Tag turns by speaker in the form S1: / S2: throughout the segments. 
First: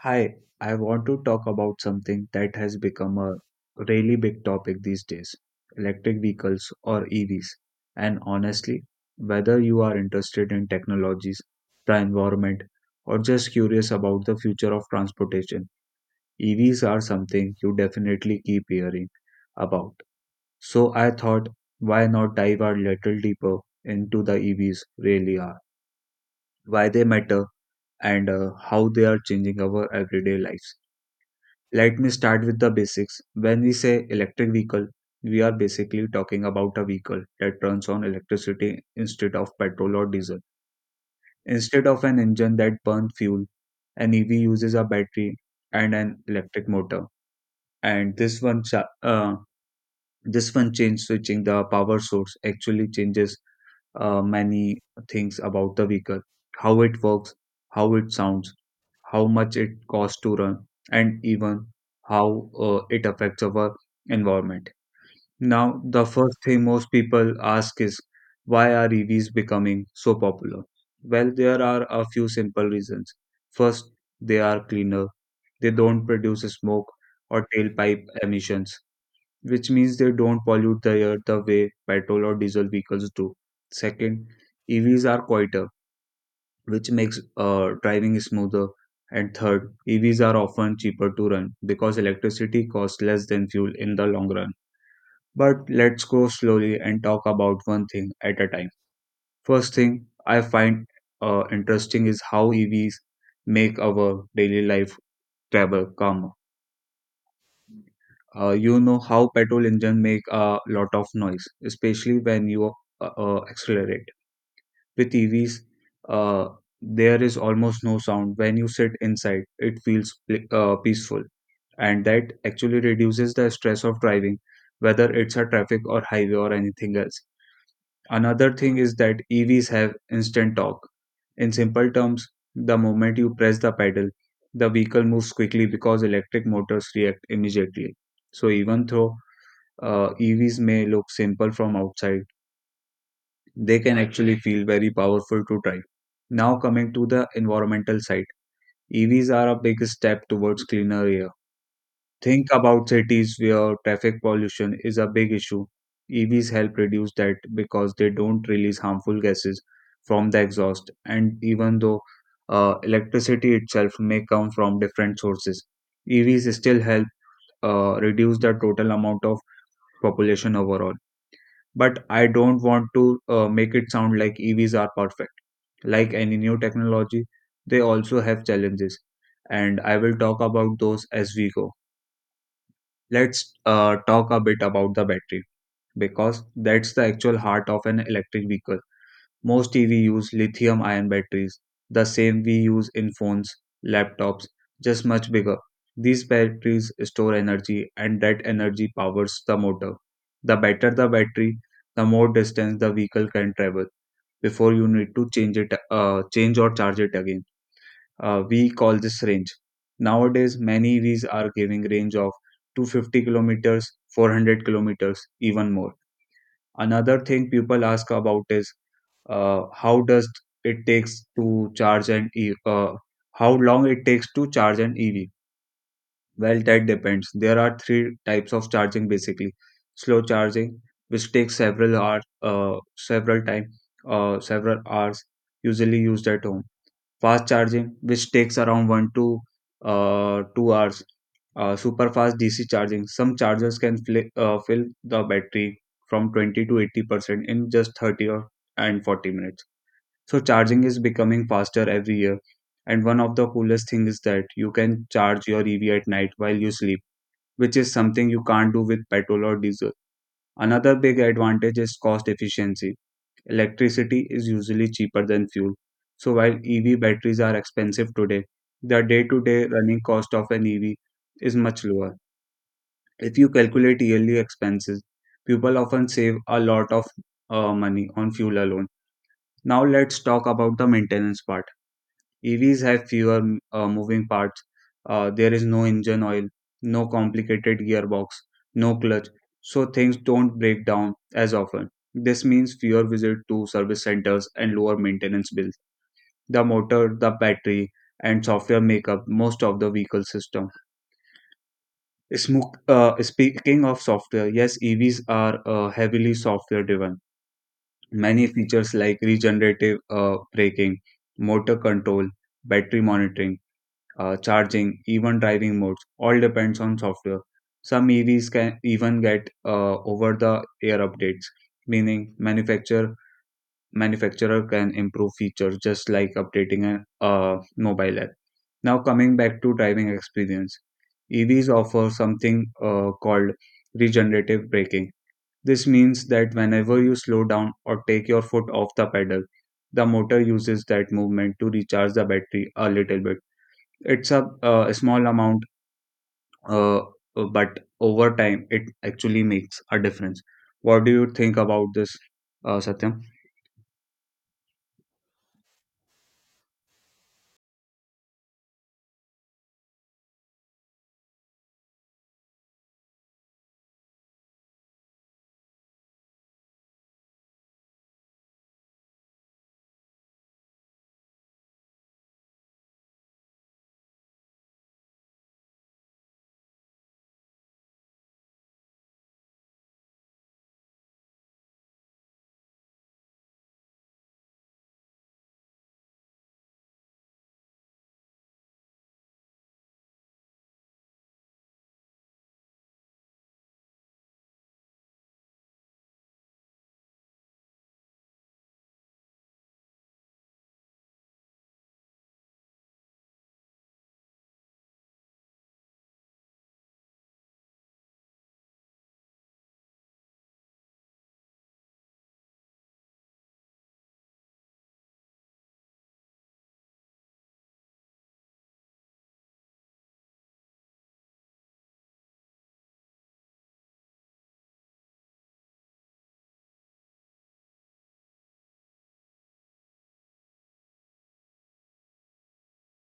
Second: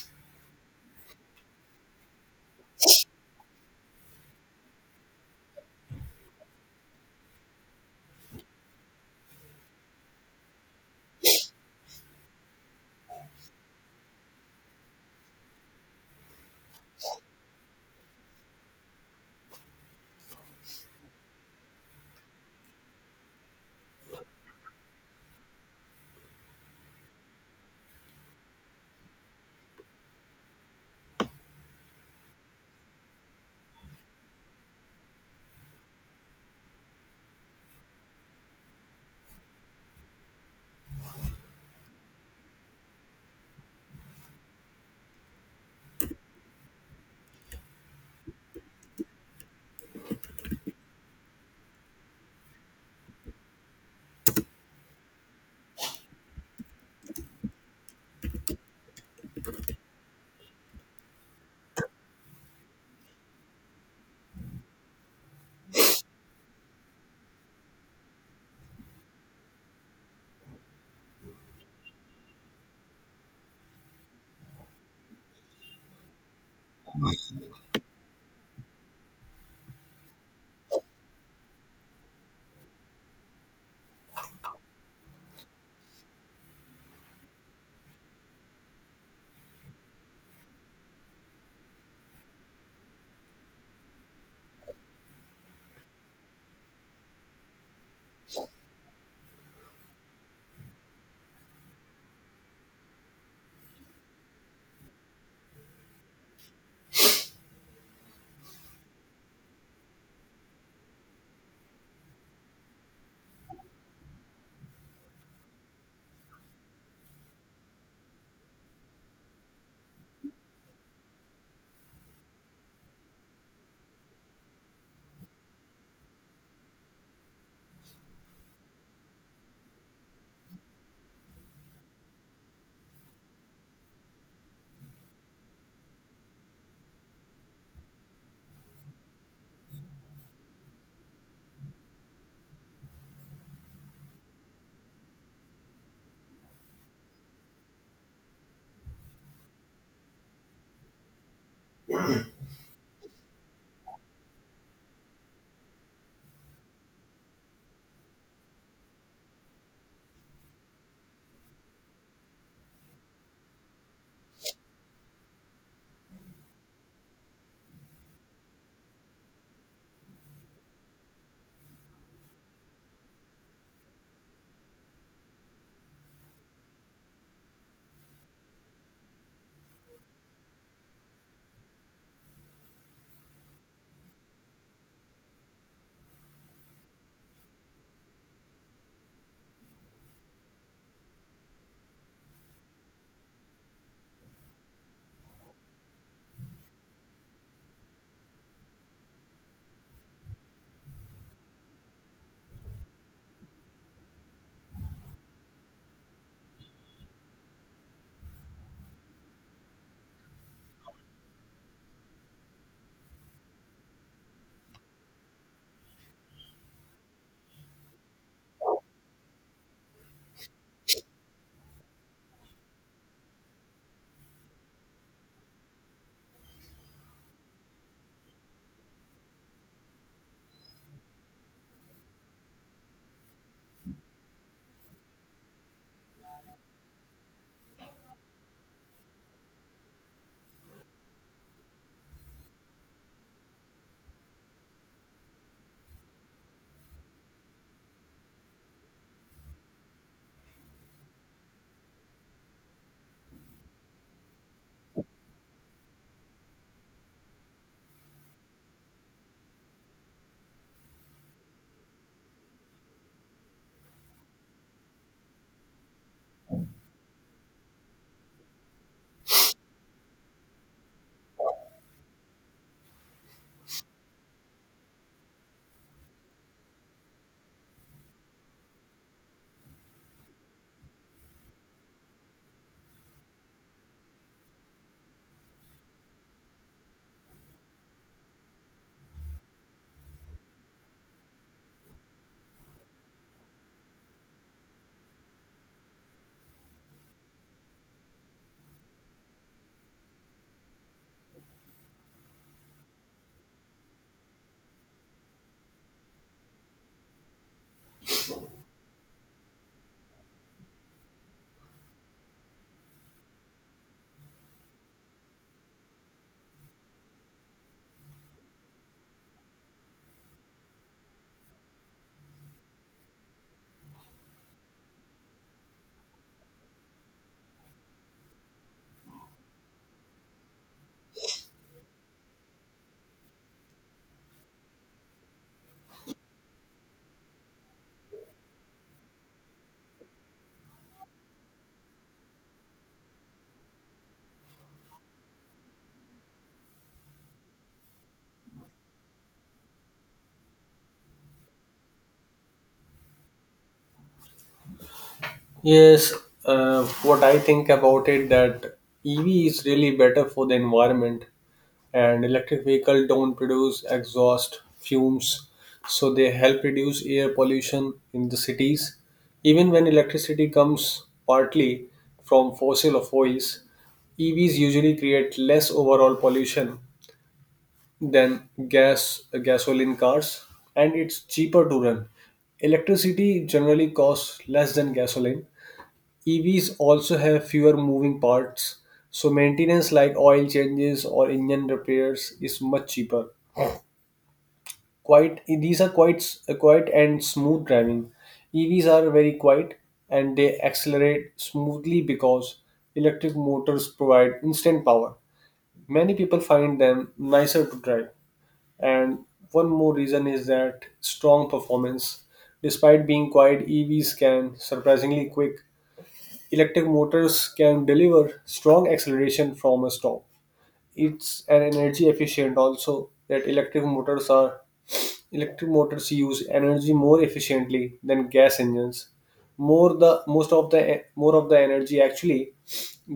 S1: Hi, I want to talk about something that has become a really big topic these days: electric vehicles, or EVs. And honestly, whether you are interested in technologies, the environment, or just curious about the future of transportation, EVs are something you definitely keep hearing about. So I thought, why not dive a little deeper into the EVs really are, why they matter, and how they are changing our everyday lives. Let me start with the basics. When we say electric vehicle, we are basically talking about a vehicle that runs on electricity instead of petrol or diesel. Instead of an engine that burns fuel, an EV uses a battery and an electric motor. And this one, this one change switching the power source actually changes many things about the vehicle: how it works, how it sounds, how much it costs to run, and even how it affects our environment. Now, the first thing most people ask is, why are EVs becoming so popular? Well, there are a few simple reasons. First, they are cleaner, they don't produce smoke or tailpipe emissions, which means they don't pollute the air the way petrol or diesel vehicles do. Second, EVs are quieter, which makes driving smoother. And third, EVs are often cheaper to run because electricity costs less than fuel in the long run. But let's go slowly and talk about one thing at a time. First thing I find interesting is how EVs make our daily life travel calmer. You know how petrol engine make a lot of noise, especially when you accelerate. With EVs, uh, there is almost no sound. When you sit inside, it feels peaceful, and that actually reduces the stress of driving, whether it's a traffic or highway or anything else. Another thing is that EVs have instant torque. In simple terms, the moment you press the pedal, the vehicle moves quickly because electric motors react immediately. So even though EVs may look simple from outside, they can actually feel very powerful to try. Now, coming to the environmental side, EVs are a big step towards cleaner air. Think about cities where traffic pollution is a big issue. EVs help reduce that because they don't release harmful gases from the exhaust, and even though electricity itself may come from different sources, EVs still help reduce the total amount of population overall. But I don't want to make it sound like EVs are perfect. Like any new technology, they also have challenges, and I will talk about those as we go. Let's talk a bit about the battery, because that's the actual heart of an electric vehicle. Most EV use lithium ion batteries, the same we use in phones, laptops, just much bigger. These batteries store energy, and that energy powers the motor. The better the battery, the more distance the vehicle can travel before you need to change or charge it again. We call this range. Nowadays, many EVs are giving range of 250 kilometers, 400 kilometers, even more. Another thing people ask about is, how does it takes to charge an E how long it takes to charge an EV? Well, that depends. There are three types of charging basically. Slow charging, which takes several hours, several hours, usually used at home; fast charging, which takes around 1 to 2 hours; super fast DC charging, some chargers can fli fill the battery from 20 to 80% in just 30 or and 40 minutes. So charging is becoming faster every year, and one of the coolest things is that you can charge your EV at night while you sleep, which is something you can't do with petrol or diesel. Another big advantage is cost efficiency. Electricity is usually cheaper than fuel. So while EV batteries are expensive today, the day-to-day running cost of an EV is much lower. If you calculate yearly expenses, people often save a lot of money on fuel alone. Now let's talk about the maintenance part. EVs have fewer moving parts. There is no engine oil, no complicated gearbox, no clutch, so things don't break down as often. This means fewer visits to service centers and lower maintenance bills. The motor, the battery, and software make up most of the vehicle system. Speaking of software, yes, EVs are heavily software driven. Many features like regenerative braking, motor control, battery monitoring, charging, even driving modes, all depends on software. Some EVs can even get over-the-air updates, meaning manufacturer can improve features just like updating a mobile app. Now coming back to driving experience, EVs offer something called regenerative braking. This means that whenever you slow down or take your foot off the pedal, the motor uses that movement to recharge the battery a little bit. It's a small amount, uh, but over time, it actually makes a difference. What do you think about this, Satyam?
S2: Yes, what I think about it that EV is really better for the environment, and electric vehicle don't produce exhaust fumes, so they help reduce air pollution in the cities. Even when electricity comes partly from fossil fuels, EVs usually create less overall pollution than gasoline cars, and it's cheaper to run. Electricity generally costs less than gasoline. EVs also have fewer moving parts, so maintenance like oil changes or engine repairs is much cheaper. Quite these are quite s- Quiet and smooth driving. EVs are very quiet and they accelerate smoothly because electric motors provide instant power. Many people find them nicer to drive. And one more reason is that strong performance. Despite being quiet, EVs can surprisingly quick. Electric motors can deliver strong acceleration from a stop. It's an energy efficient also that electric motors use energy more efficiently than gas engines. More the most of the more of the energy actually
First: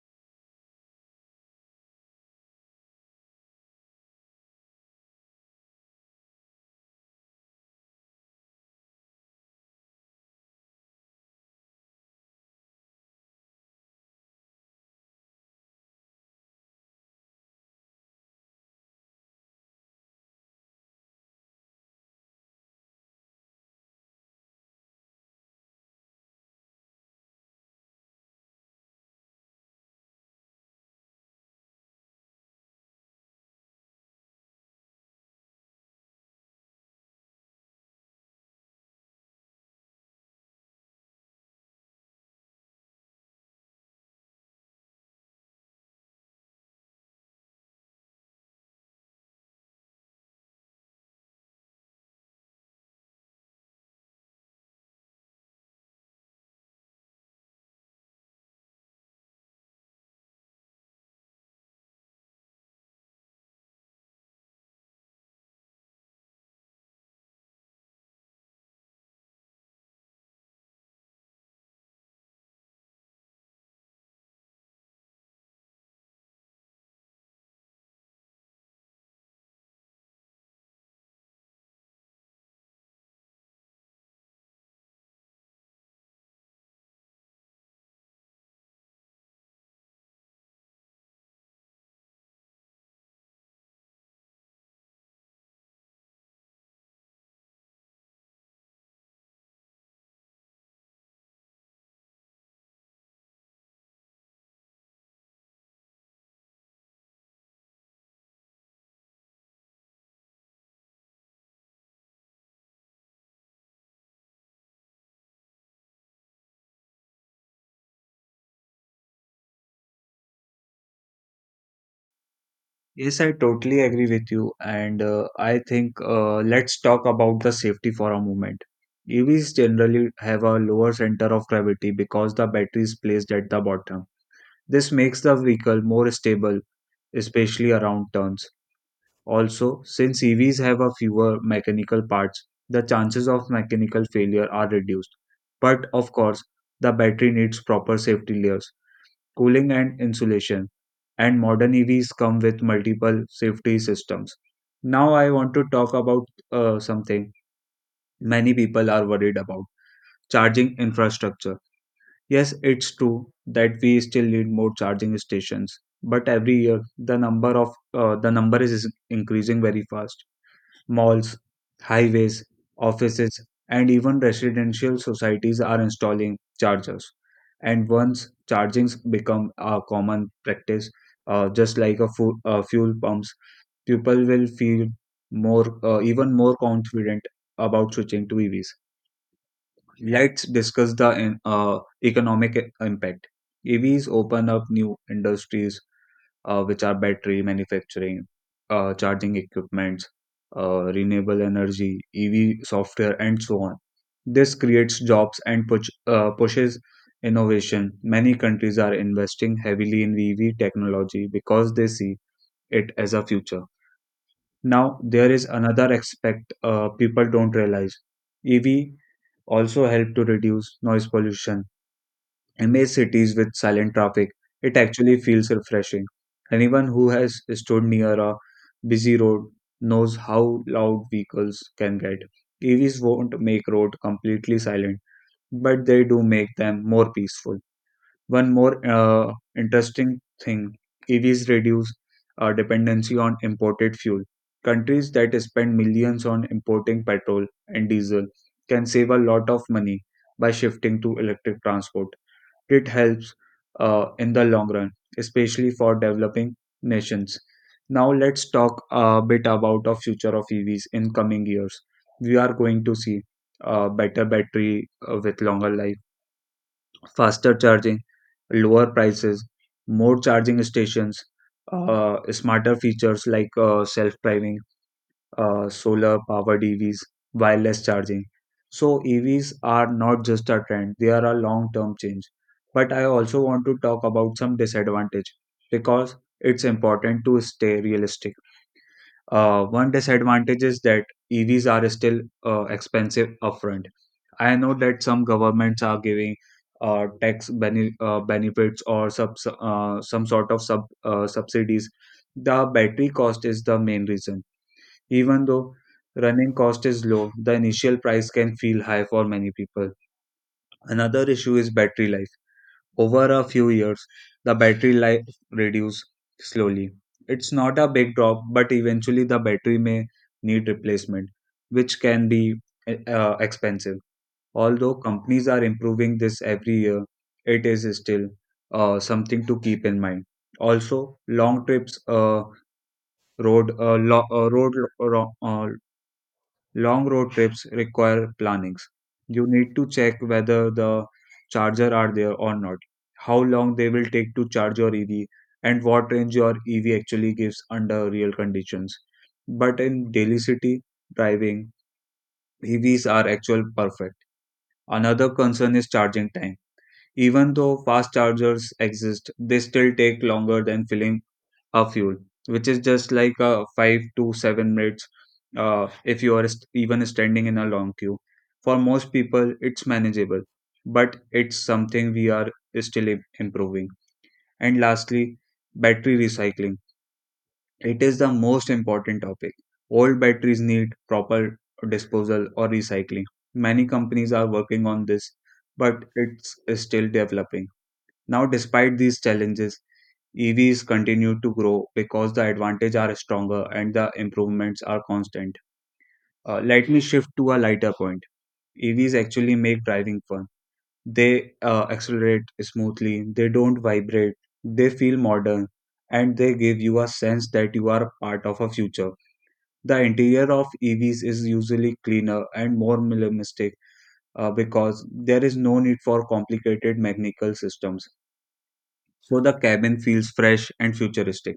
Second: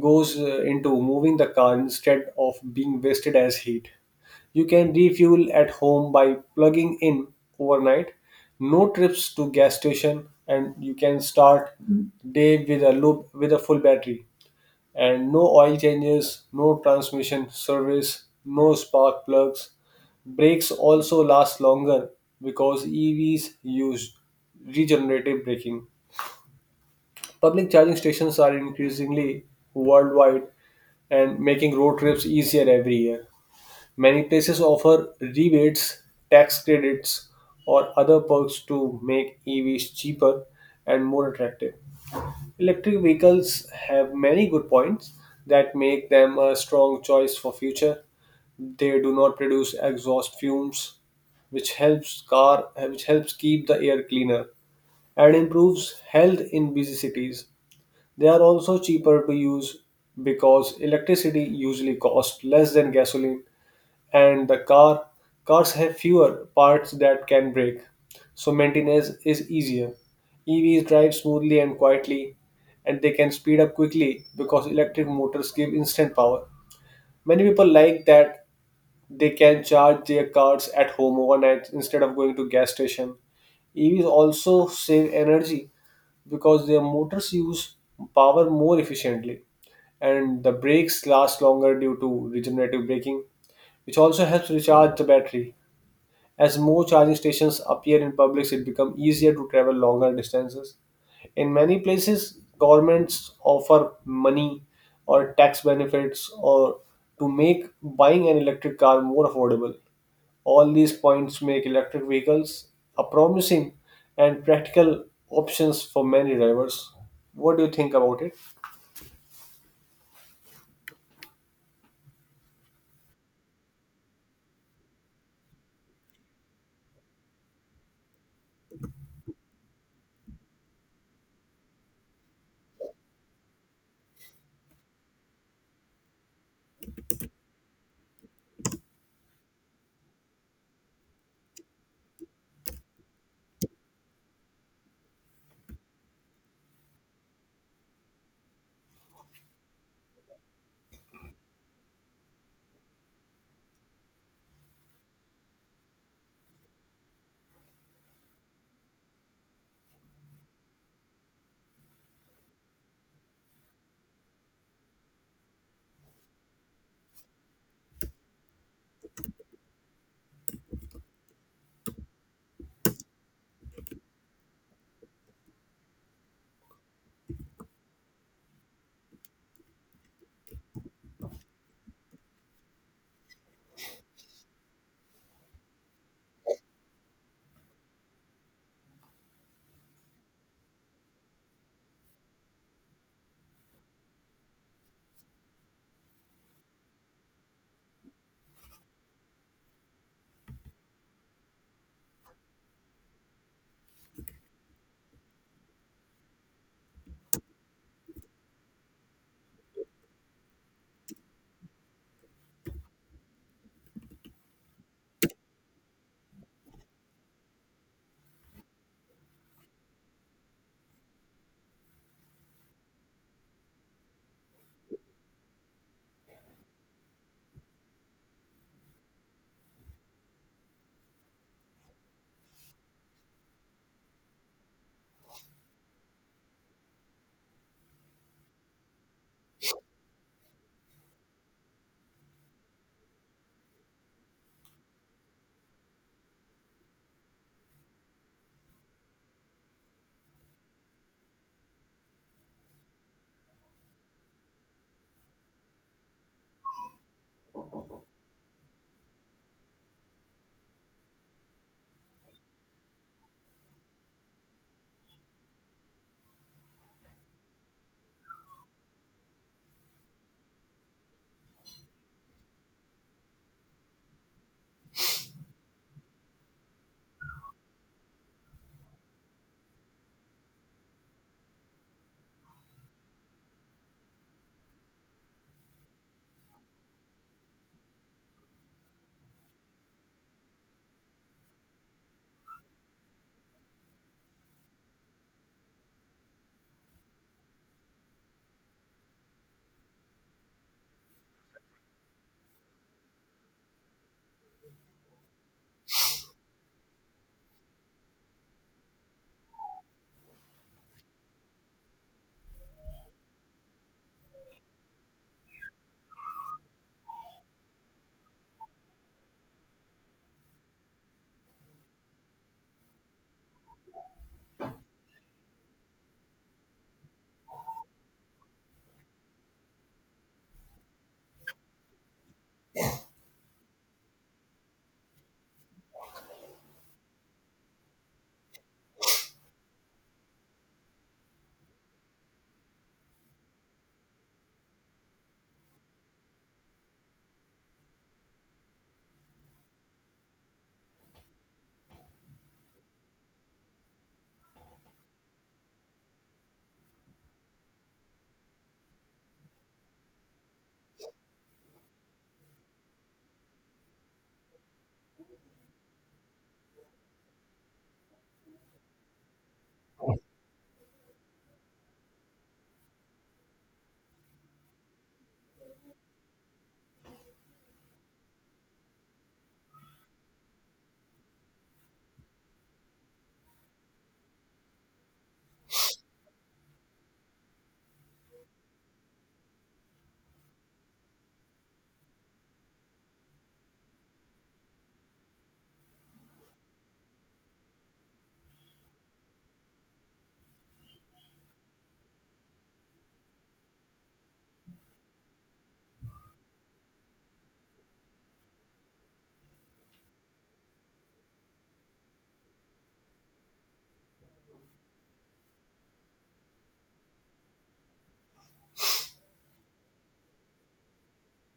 S2: goes into moving the car instead of being wasted as heat. You can refuel at home by plugging in overnight. No trips to gas station, and you can start day with a full battery, and no oil changes, no transmission service, no spark plugs. Brakes also last longer because EVs use regenerative braking. Public charging stations are increasingly worldwide and making road trips easier every year. Many places offer rebates, tax credits, or other perks to make EVs cheaper and more attractive. Electric vehicles have many good points that make them a strong choice for future. They do not produce exhaust fumes, which helps keep the air cleaner and improves health in busy cities. They are also cheaper to use because electricity usually costs less than gasoline, and the car cars have fewer parts that can break, so maintenance is easier. EVs drive smoothly and quietly, and they can speed up quickly because electric motors give instant power. Many people like that they can charge their cars at home overnight instead of going to gas station. EVs also save energy because their motors use power more efficiently, and the brakes last longer due to regenerative braking, which also helps recharge the battery. As more charging stations appear in publics, it becomes easier to travel longer distances. In many places, governments offer money or tax benefits or to make buying an electric car more affordable. All these points make electric vehicles a promising and practical options for many drivers. What do you think about it?
S1: Yes, I totally agree with you. And I think let's talk about the safety for a moment. EVs generally have a lower center of gravity because the battery is placed at the bottom. This makes the vehicle more stable, especially around turns. Also, since EVs have a fewer mechanical parts, the chances of mechanical failure are reduced. But of course, the battery needs proper safety layers, cooling and insulation, and modern EVs come with multiple safety systems. Now I want to talk about something many people are worried about: charging infrastructure. Yes, it's true that we still need more charging stations, but every year the number is increasing very fast. Malls, highways, offices, and even residential societies are installing chargers. And once chargings become a common practice, just like a fuel pumps, people will feel even more confident about switching to EVs. Let's discuss the economic impact. EVs open up new industries, which are battery manufacturing, charging equipments, renewable energy, EV software, and so on. This creates jobs and pushes innovation. Many countries are investing heavily in EV technology because they see it as a future. Now, there is another aspect people don't realize. EV also help to reduce noise pollution. Amazed cities with silent traffic, it actually feels refreshing. Anyone who has stood near a busy road knows how loud vehicles can get. EVs won't make road completely silent, but they do make them more peaceful. One more interesting thing, EVs reduce dependency on imported fuel. Countries that spend millions on importing petrol and diesel can save a lot of money by shifting to electric transport. It helps in the long run, especially for developing nations. Now let's talk a bit about the future of EVs in coming years. We are going to see better battery with longer life, faster charging, lower prices, more charging stations, smarter features like self-driving, solar powered EVs, wireless charging. So, EVs are not just a trend, they are a long term change. But I also want to talk about some disadvantage because it's important to stay realistic. One disadvantage is that EVs are still expensive upfront. I know that some governments are giving benefits or sub- some sort of sub subsidies. The battery cost is the main reason. Even though running cost is low, the initial price can feel high for many people. Another issue is battery life. Over a few years, the battery life reduces slowly. It's not a big drop, but eventually the battery may need replacement, which can be expensive. Although companies are improving this every year, it is still something to keep in mind. Also, long trips, road, lo- road, ro- long road trips require plannings. You need to check whether the charger are there or not, how long they will take to charge your EV, and what range your EV actually gives under real conditions. But in daily city driving, EVs are actual perfect. Another concern is charging time. Even though fast chargers exist, they still take longer than filling a fuel, which is just like 5 to 7 minutes, if you are even standing in a long queue. For most people, it's manageable, but it's something we are still improving. And lastly, battery recycling. It is the most important topic. Old batteries need proper disposal or recycling. Many companies are working on this, but it's still developing. Now, despite these challenges, EVs continue to grow because the advantages are stronger and the improvements are constant. Let me shift to a lighter point. EVs actually make driving fun. They accelerate smoothly, they don't vibrate, they feel modern, and they give you a sense that you are part of a future. The interior of EVs is usually cleaner and more minimalistic because there is no need for complicated mechanical systems. So the cabin feels fresh and futuristic.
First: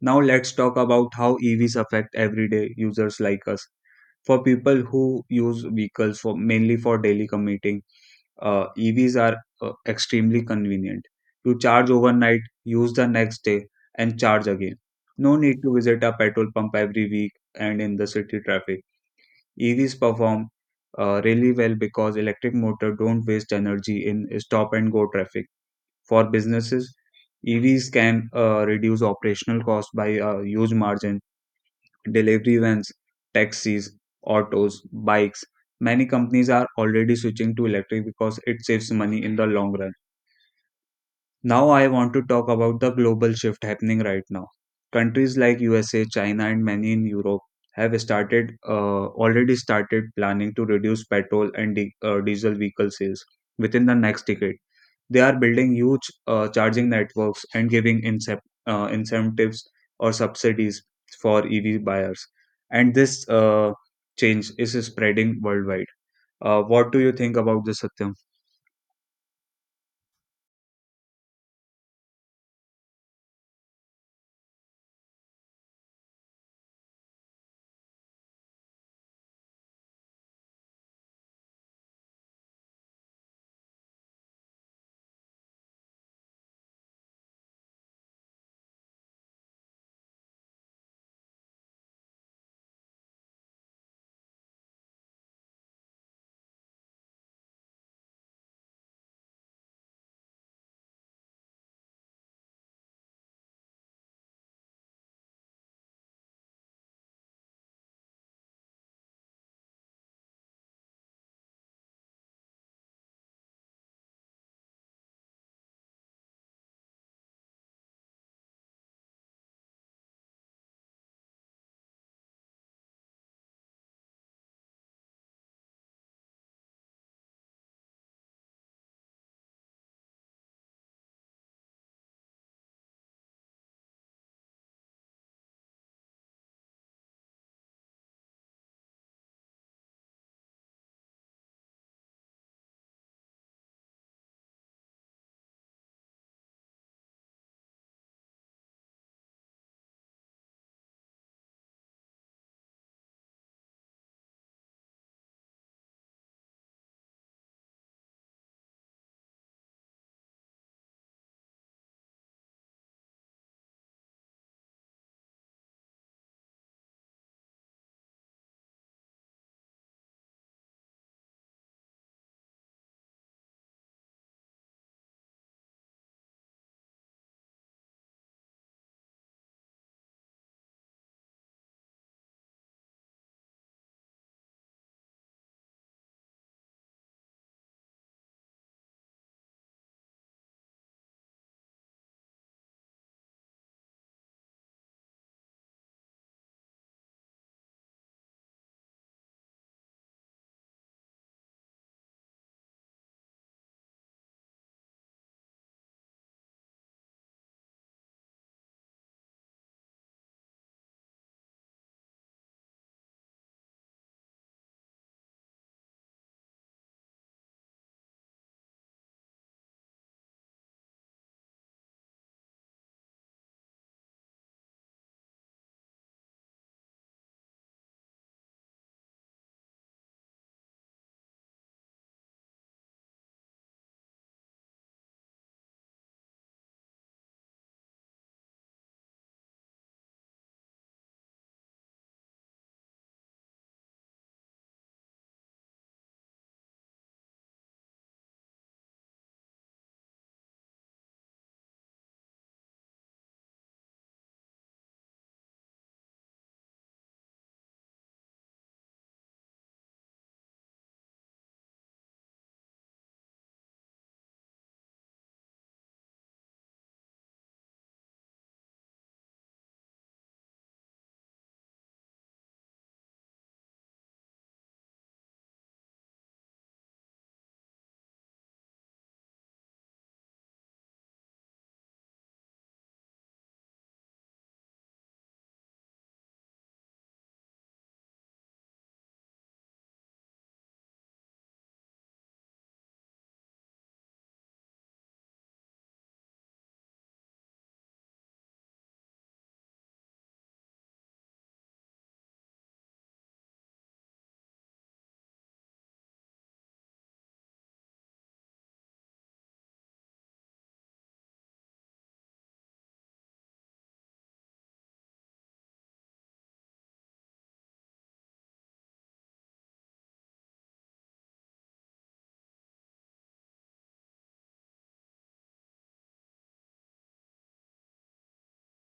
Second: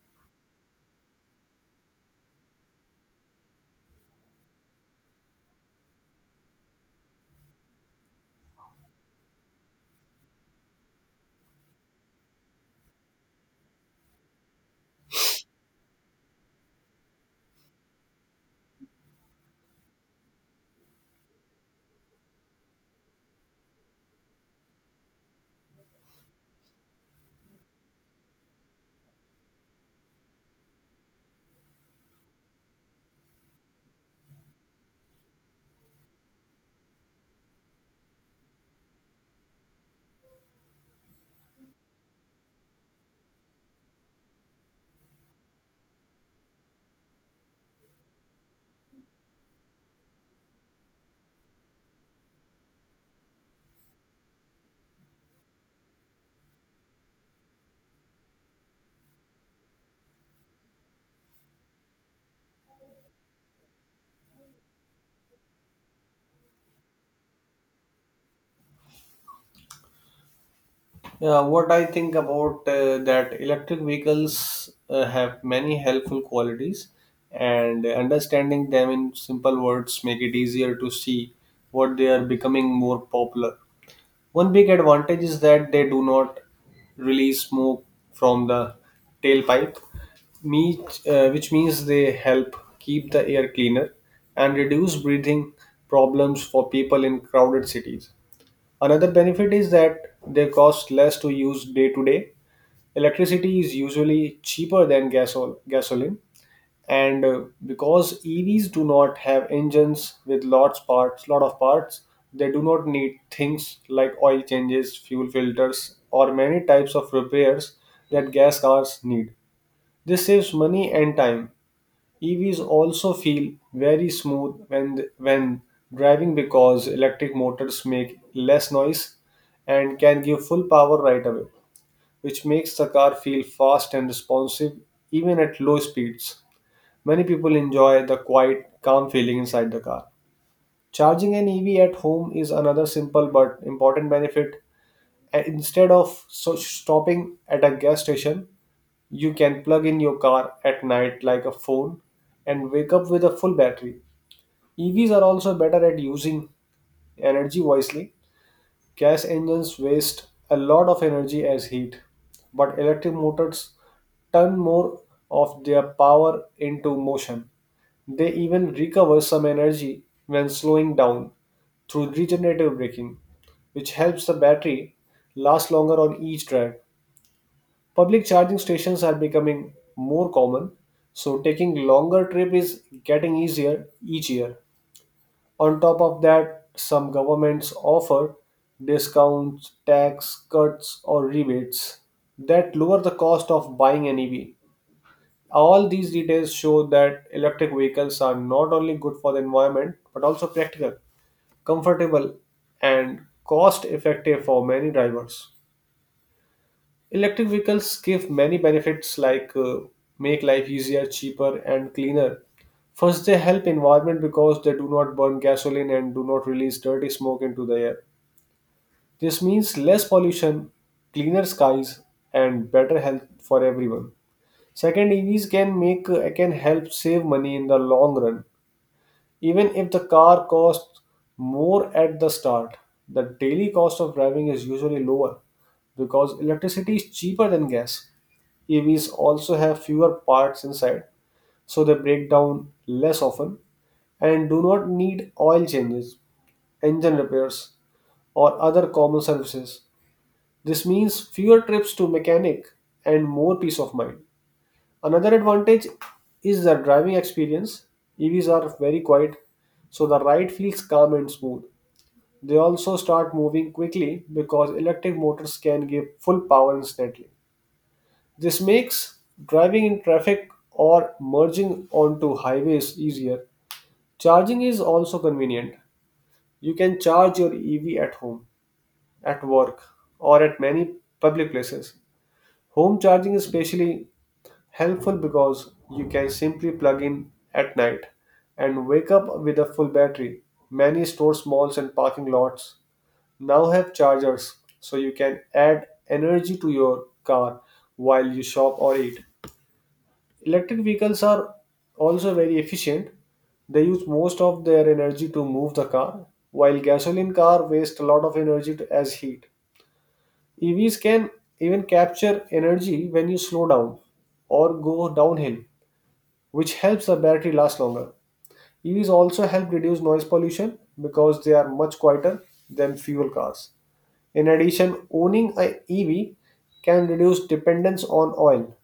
S1: Now let's talk about how EVs affect everyday users like us. For people who use vehicles for mainly for daily commuting, EVs are extremely convenient. You charge overnight, use the next day, and charge again. No need to visit a petrol pump every week and in the city traffic. EVs perform really well because electric motor don't waste energy in stop and go traffic. For businesses, EVs can reduce operational costs by a huge margin. Delivery vans, taxis, autos, bikes. Many companies are already switching to electric because it saves money in the long run. Now, I want to talk about the global shift happening right now. Countries like USA, China, and many in Europe have started already started planning to reduce petrol and diesel vehicle sales within the next decade. They are building huge charging networks and giving incentives or subsidies for EV buyers. And this change is spreading worldwide. What do you think about this, Satyam?
S2: Yeah, what I think about that electric vehicles have many helpful qualities, and understanding them in simple words make it easier to see what they are becoming more popular. One big advantage is that they do not release smoke from the tailpipe, which means they help keep the air cleaner and reduce breathing problems for people in crowded cities. Another benefit is that they cost less to use day to day. Electricity is usually cheaper than gasoline, and because EVs do not have engines with lots parts, lot of parts, they do not need things like oil changes, fuel filters, or many types of repairs that gas cars need. This saves money and time. EVs also feel very smooth when driving because electric motors make less noise and can give full power right away, which makes the car feel fast and responsive even at low speeds. Many people enjoy the quiet, calm feeling inside the car. Charging an EV at home is another simple but important benefit. Instead of stopping at a gas station, you can plug in your car at night like a phone and wake up with a full battery. EVs are also better at using energy wisely. Gas engines waste a lot of energy as heat, but electric motors turn more of their power into motion. They even recover some energy when slowing down through regenerative braking, which helps the battery last longer on each drive. Public charging stations are becoming more common, so taking longer trip is getting easier each year. On top of that, some governments offer discounts, tax cuts or rebates that lower the cost of buying an EV. All these details show that electric vehicles are not only good for the environment but also practical, comfortable and cost effective for many drivers. Electric vehicles give many benefits like make life easier, cheaper, and cleaner. First, they help environment because they do not burn gasoline and do not release dirty smoke into the air. This means less pollution, cleaner skies, and better health for everyone. Second, EVs can help save money in the long run. Even if the car costs more at the start, the daily cost of driving is usually lower because electricity is cheaper than gas. EVs also have fewer parts inside, so they break down less often and do not need oil changes, engine repairs, or other common services. This means fewer trips to mechanic and more peace of mind. Another advantage is the driving experience. EVs are very quiet, so the ride feels calm and smooth. They also start moving quickly because electric motors can give full power instantly. This makes driving in traffic or merging onto highways easier. Charging is also convenient. You can charge your EV at home, at work, or at many public places. Home charging is especially helpful because you can simply plug in at night and wake up with a full battery. Many stores, malls, and parking lots now have chargers, so you can add energy to your car while you shop or eat. Electric vehicles are also very efficient. They use most of their energy to move the car, while gasoline car waste a lot of energy to, as heat. EVs can even capture energy when you slow down or go downhill, which helps the battery last longer. EVs also help reduce noise pollution because they are much quieter than fuel cars. In addition, owning an EV can reduce dependence on oil,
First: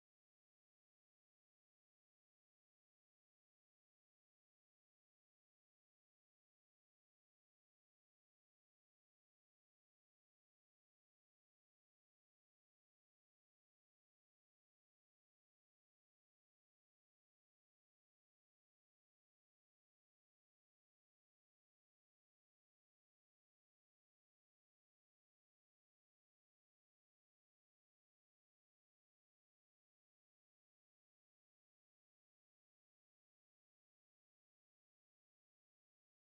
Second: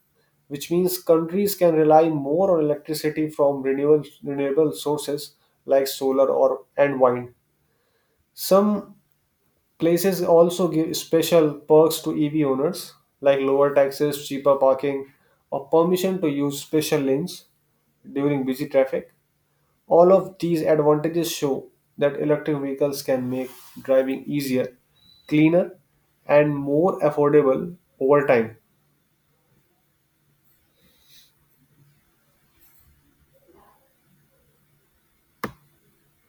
S2: which means countries can rely more on electricity from renewable sources like solar or and wind. Some places also give special perks to EV owners like lower taxes, cheaper parking, or permission to use special lanes during busy traffic. All of these advantages show that electric vehicles can make driving easier, cleaner, and more affordable over time.